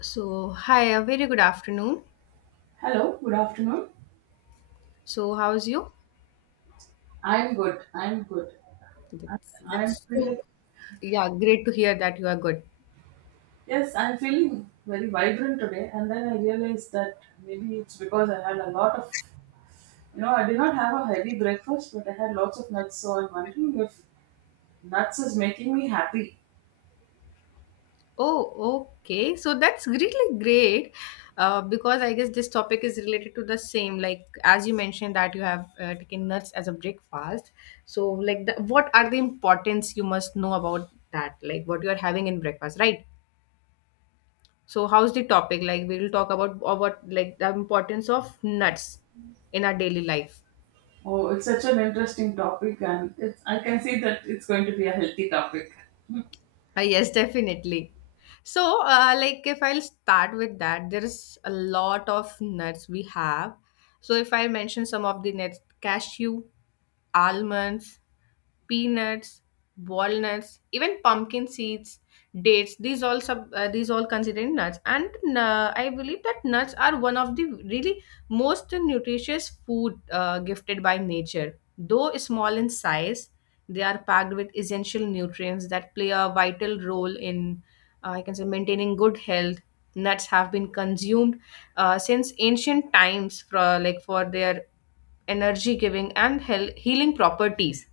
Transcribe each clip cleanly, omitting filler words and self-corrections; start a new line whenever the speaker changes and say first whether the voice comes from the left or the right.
left: So, hi, a very good afternoon.
right: Hello, good afternoon.
left: So, how's you?
right: I'm good. I'm good. I-
left: That's
right: I'm
left: That's so,
right: feeling
left: yeah, great to hear that you are good.
right: yes, I'm feeling very vibrant today. And then I realized that maybe it's because I had a lot of, you know, I did not have a heavy breakfast, but I had lots of nuts. So I'm wondering if nuts is making me happy.
left: Oh, okay. So that's really great, because I guess this topic is related to the same. Like as you mentioned that you have taken nuts as a breakfast. So, like, what are the importance you must know about that? Like what you are having in breakfast, right? So, how's the topic? Like we will talk about like the importance of nuts in our daily life.
right: Oh, it's such an interesting topic, and it's I can see that it's going to be a healthy topic.
left: Yes, definitely. So, like if I'll start with that, there's a lot of nuts we have. So, if I mention some of the nuts, cashew, almonds, peanuts, walnuts, even pumpkin seeds, dates. These all considered nuts, and I believe that nuts are one of the really most nutritious food gifted by nature. Though small in size, they are packed with essential nutrients that play a vital role in, I can say, maintaining good health. Nuts have been consumed since ancient times for their energy giving and healing properties.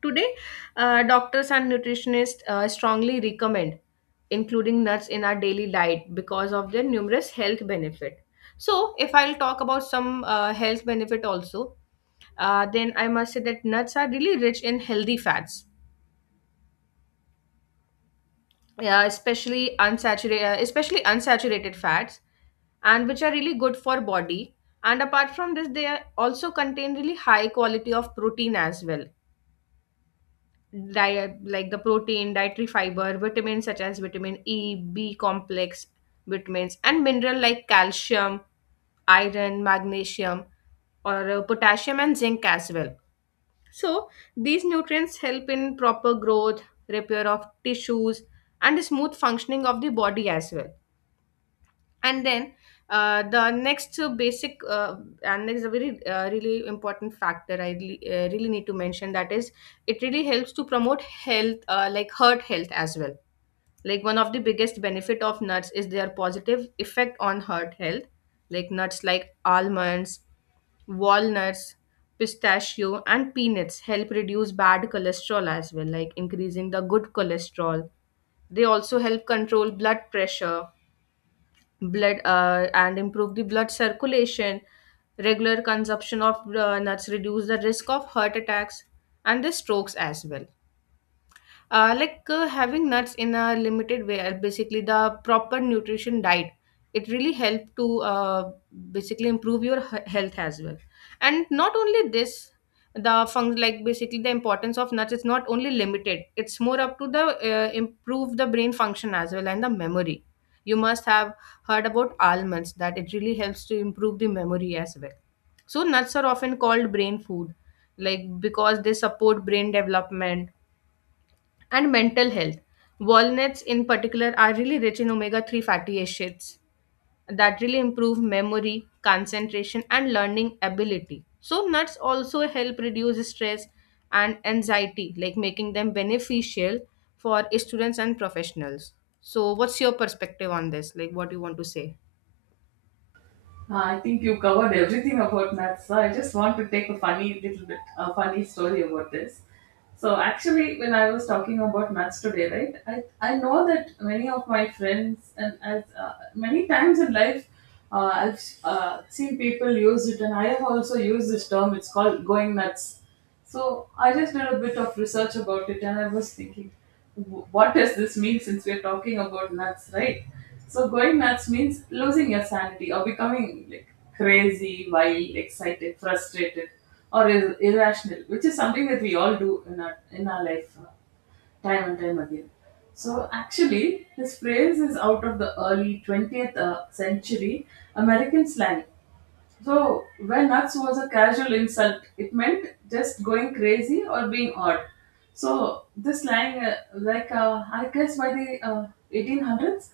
left: Today, doctors and nutritionists strongly recommend including nuts in our daily diet because of their numerous health benefit. So, if I'll talk about some health benefit also, then I must say that nuts are really rich in healthy fats. Yeah, especially unsaturated fats, and which are really good for body. And apart from this, they are also contain really high quality of protein as well. Like the protein, dietary fiber, vitamins such as vitamin E, B complex vitamins, and mineral like calcium, iron, magnesium, or potassium and zinc as well. So these nutrients help in proper growth, repair of tissues, and smooth functioning of the body as well. And then the next basic, and next a very really important factor I really, really need to mention that is it really helps to promote health, like heart health as well. Like one of the biggest benefit of nuts is their positive effect on heart health, like nuts like almonds, walnuts, pistachio, and peanuts help reduce bad cholesterol, as well like increasing the good cholesterol. They also help control blood pressure, blood and improve the blood circulation. Regular consumption of nuts reduce the risk of heart attacks and the strokes as well. Like having nuts in a limited way, basically the proper nutrition diet, it really helped to basically improve your health as well. And not only this, the fun like basically the importance of nuts is not only limited, it's more up to the improve the brain function as well and the memory. You must have heard about almonds that it really helps to improve the memory as well. So nuts are often called brain food, like because they support brain development and mental health. Walnuts, in particular, are really rich in omega 3 fatty acids that really improve memory, concentration, and learning ability. So, nuts also help reduce stress and anxiety, like making them beneficial for students and professionals. So, what's your perspective on this? Like, what do you want to say?
right: I think you covered everything about maths. So I just want to take a funny story about this. So actually, when I was talking about maths today, right? I know that many of my friends, and as many times in life, I've seen people use it, and I have also used this term. It's called going nuts. So I just did a bit of research about it, and I was thinking, What does this mean, since we're talking about nuts, right?" So going nuts means losing your sanity or becoming like crazy, wild, excited, frustrated, or irrational, which is something that we all do in our life, time and time again. So actually, this phrase is out of the early 20th century American slang. So when nuts was a casual insult, it meant just going crazy or being odd. So this slang, I guess, by the 1800s,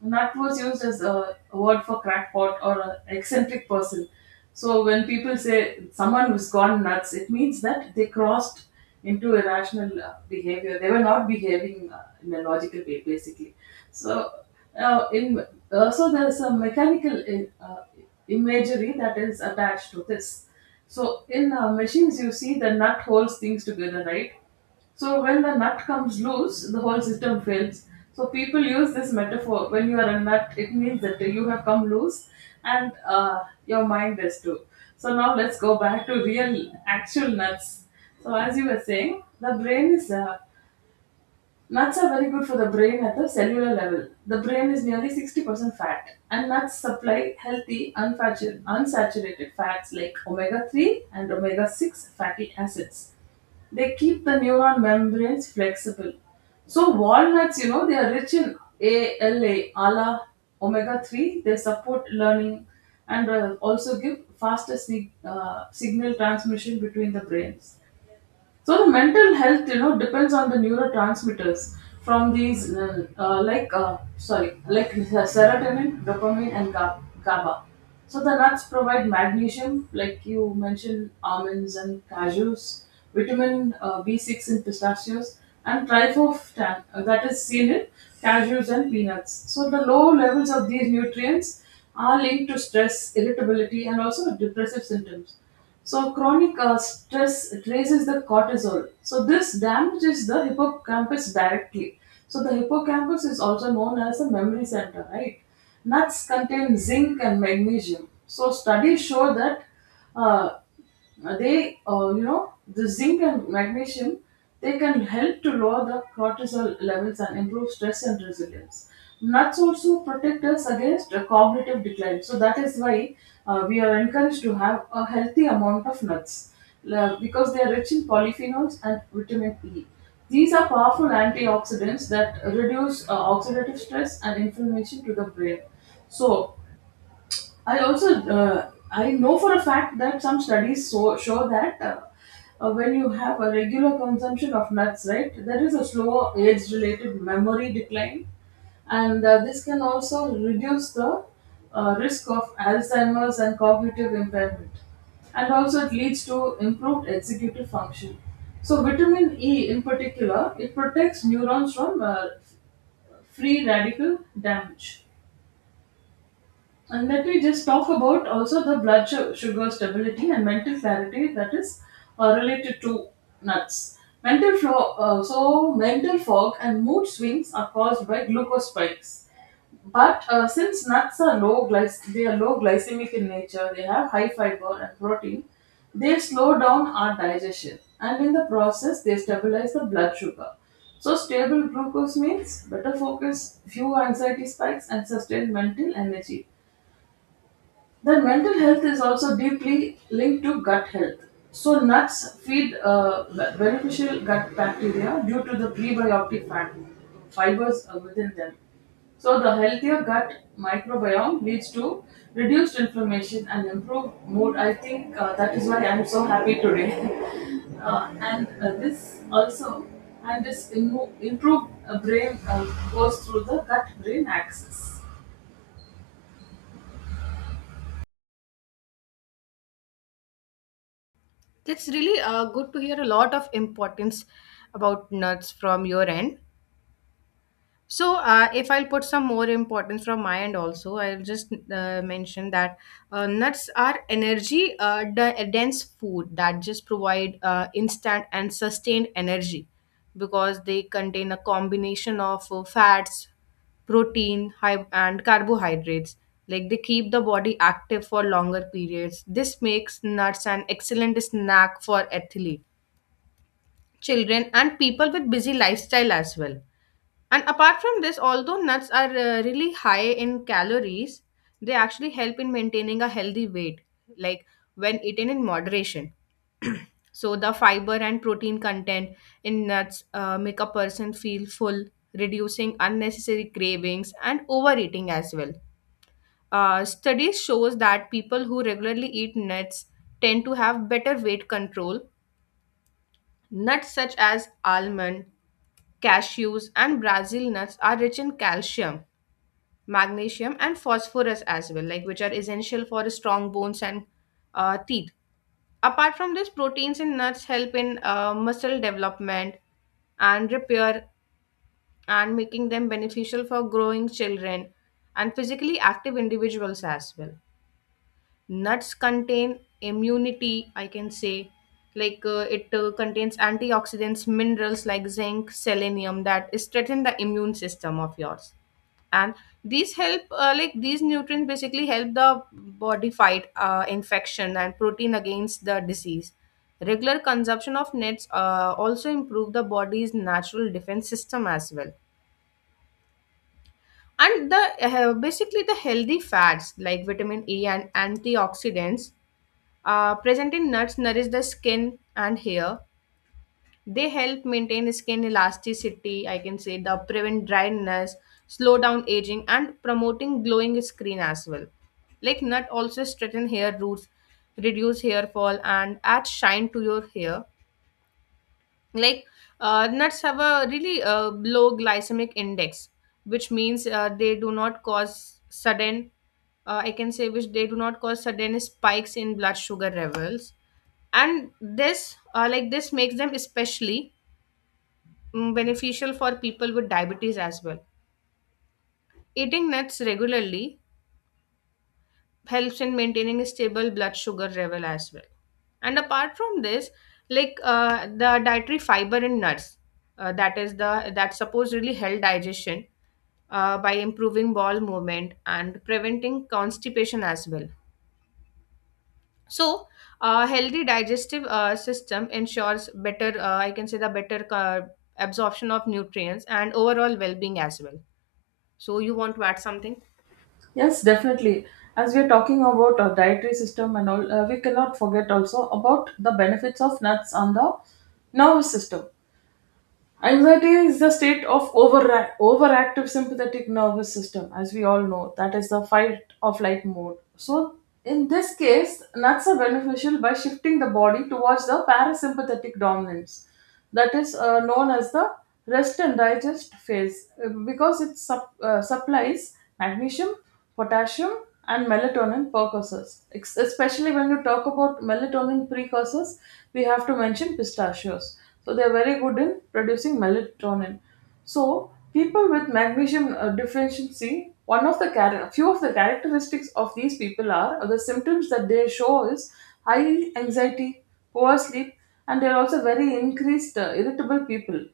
right: nut was used as a word for crackpot or a eccentric person. So when people say someone who's gone nuts, it means that they crossed into irrational behavior. They were not behaving in a logical way, basically. So, now in also, there's a mechanical imagery that is attached to this. So in machines, you see the nut holds things together, right? So when the nut comes loose, the whole system fails. So people use this metaphor. When you are a nut, it means that you have come loose, and your mind is too. So now let's go back to real, actual nuts. So as you were saying, the brain is Nuts are very good for the brain at the cellular level. The brain is nearly 60% fat, and nuts supply healthy, unsaturated fats like omega 3 and omega 6 fatty acids. They keep the neuron membranes flexible. So walnuts, they are rich in ALA, ALA, omega 3. They support learning, and also give faster signal transmission between the brains. So the mental health, depends on the neurotransmitters from these, like serotonin, dopamine, and GABA. So the nuts provide magnesium, like you mentioned, almonds and cashews, vitamin B6 in pistachios, and tryptophan, that is seen in cashews and peanuts. So the low levels of these nutrients are linked to stress, irritability, and also depressive symptoms. So chronic stress raises the cortisol. So this damages the hippocampus directly. So the hippocampus is also known as the memory center, right? Nuts contain zinc and magnesium. So studies show that uh, they you know the zinc and magnesium they can help to lower the cortisol levels and improve stress and resilience. Nuts also protect us against cognitive decline, so that is why we are encouraged to have a healthy amount of nuts, because they are rich in polyphenols and vitamin E. These are powerful antioxidants that reduce oxidative stress and inflammation to the brain. So I also, I know for a fact that some studies show that, when you have a regular consumption of nuts, right, there is a slow age-related memory decline, and this can also reduce the risk of Alzheimer's and cognitive impairment, and also it leads to improved executive function. So vitamin E, in particular, it protects neurons from free radical damage. And that, we just talk about also the blood sugar stability and mental clarity, that is related to nuts. So mental fog and mood swings are caused by glucose spikes. But since nuts are low glycemic in nature, they have high fiber and protein, they slow down our digestion, and in the process they stabilize the blood sugar. So stable glucose means better focus, fewer anxiety spikes, and sustained mental energy. Then mental health is also deeply linked to gut health. So nuts feed beneficial gut bacteria due to the prebiotic fat fibers within them. So the healthier gut microbiome leads to reduced inflammation and improved mood. I think that is why I'm so happy today. And this also and this immo- improved brain goes through the gut brain axis.
left: It's really good to hear a lot of importance about nuts from your end. So, if I'll put some more importance from my end also, I'll just mention that nuts are energy dense food that just provide instant and sustained energy because they contain a combination of fats, protein, and carbohydrates. Like they keep the body active for longer periods. This makes nuts an excellent snack for athlete, children, and people with busy lifestyle as well. And apart from this, although nuts are really high in calories, they actually help in maintaining a healthy weight, like when eaten in moderation. So, the fiber and protein content in nuts make a person feel full, reducing unnecessary cravings and overeating as well. Studies shows that people who regularly eat nuts tend to have better weight control. Nuts such as almond, cashews, and Brazil nuts are rich in calcium, magnesium, and phosphorus as well, like which are essential for strong bones and teeth. Apart from this, proteins in nuts help in muscle development and repair, and making them beneficial for growing children and physically active individuals as well. Nuts contain immunity, I can say, like it contains antioxidants, minerals like zinc, selenium, that strengthen the immune system of yours. And these help like these nutrients basically help the body fight infection and protein against the disease. Regular consumption of nuts also improve the body's natural defense system as well. And the basically the healthy fats like vitamin E and antioxidants present in nuts nourish the skin and hair. They help maintain skin elasticity, I can say, the prevent dryness, slow down aging, and promoting glowing skin as well. Like nut also straighten hair roots, reduce hair fall, and add shine to your hair. Like nuts have a really low glycemic index, which means they do not cause sudden I can say which they do not cause sudden spikes in blood sugar levels. And this, like this, makes them especially beneficial for people with diabetes as well. Eating nuts regularly helps in maintaining a stable blood sugar level as well. And apart from this, like the dietary fiber in nuts, that is the that supposedly help digestion by improving bowel movement and preventing constipation as well. So, a healthy digestive system ensures better, I can say, the better absorption of nutrients and overall well-being as well. So, you want to add something?
right: Yes, definitely. As we are talking about our dietary system and all, we cannot forget also about the benefits of nuts on the nervous system. Anxiety is the state of overactive sympathetic nervous system, as we all know. That is the fight or flight mode. So in this case, nuts are beneficial by shifting the body towards the parasympathetic dominance, that is known as the rest and digest phase, because it supplies magnesium, potassium, and melatonin precursors. Especially when you talk about melatonin precursors, we have to mention pistachios. So they are very good in producing melatonin. So people with magnesium deficiency, one of the char- few of the characteristics of these people, are or the symptoms that they show, is high anxiety, poor sleep, and they are also very increased, irritable people.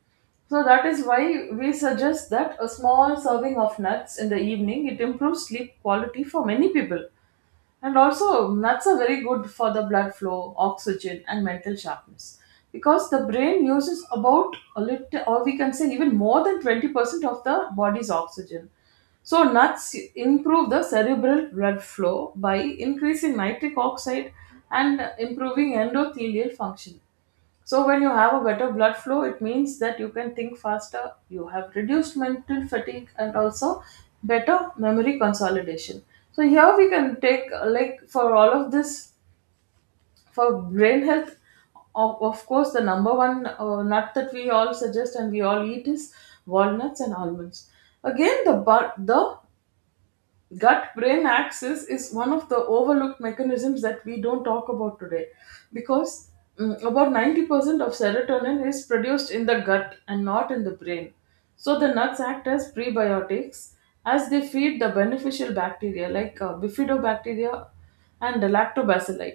right: So that is why we suggest that a small serving of nuts in the evening, it improves sleep quality for many people. And also, nuts are very good for the blood flow, oxygen, and mental sharpness, because the brain uses about a little, or we can say even more than 20% of the body's oxygen. So nuts improve the cerebral blood flow by increasing nitric oxide and improving endothelial function. So when you have a better blood flow, it means that you can think faster, you have reduced mental fatigue, and also better memory consolidation. So here we can take, for all of this, for brain health, of course the number one nut that we all suggest and we all eat is walnuts and almonds. Again, the gut brain axis is one of the overlooked mechanisms that we don't talk about today, because about 90% of serotonin is produced in the gut and not in the brain. So the nuts act as prebiotics, as they feed the beneficial bacteria like bifidobacteria and lactobacilli.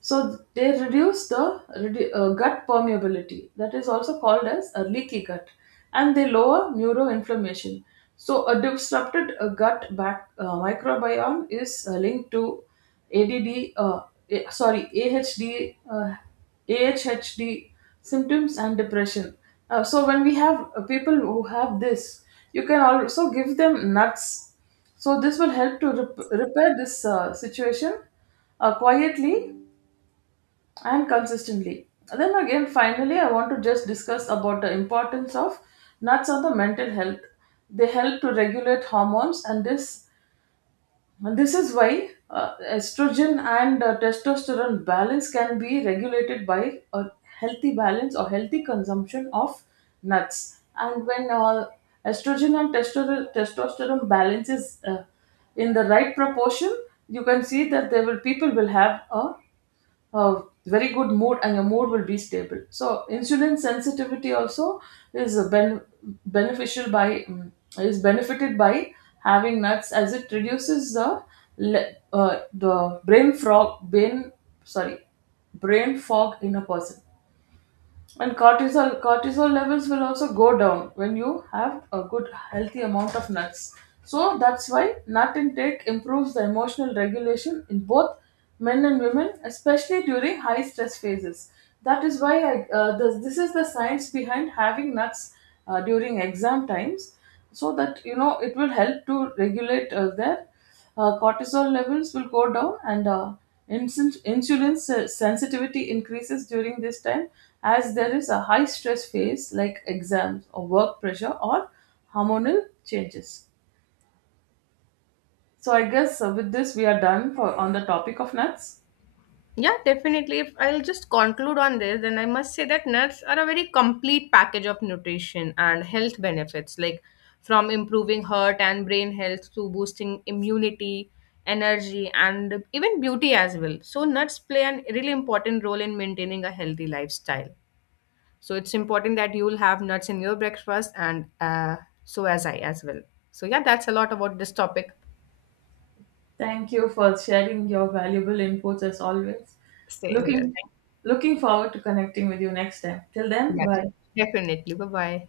right: So they reduce the gut permeability, that is also called as a leaky gut, and they lower neuroinflammation. So a disrupted, microbiome is linked to ADD, uh, A- sorry AHD, AHHD symptoms and depression. So when we have, people who have this, you can also give them nuts. So this will help to repair this situation, quietly and consistently. Then again, finally, I want to just discuss about the importance of nuts on the mental health. They help to regulate hormones, and this is why estrogen and testosterone balance can be regulated by a healthy balance or healthy consumption of nuts. And when estrogen and testosterone balance is in the right proportion, you can see that they will people will have a very good mood, and your mood will be stable. So insulin sensitivity also is a ben- beneficial by mm, is benefited by having nuts, as it reduces the the brain frog brain sorry brain fog in a person. And cortisol levels will also go down when you have a good healthy amount of nuts. So that's why nut intake improves the emotional regulation in both men and women, especially during high stress phases. That is why this is the science behind having nuts during exam times, so that you know it will help to regulate their cortisol levels will go down, and insulin sensitivity increases during this time, as there is a high stress phase like exams or work pressure or hormonal changes. So I guess, with this we are done for on the topic of nuts.
left: Yeah, definitely. If I'll just conclude on this, then I must say that nuts are a very complete package of nutrition and health benefits, like from improving heart and brain health to boosting immunity, energy, and even beauty as well. So, nuts play a really important role in maintaining a healthy lifestyle. So, it's important that you'll have nuts in your breakfast, and so as I as well. So, yeah, that's a lot about this topic.
right: Thank you for sharing your valuable inputs, as always.
left: Same here.
right: looking Looking forward to connecting with you next time. Till then,
left: Yeah,
right: bye.
left: definitely. Bye bye.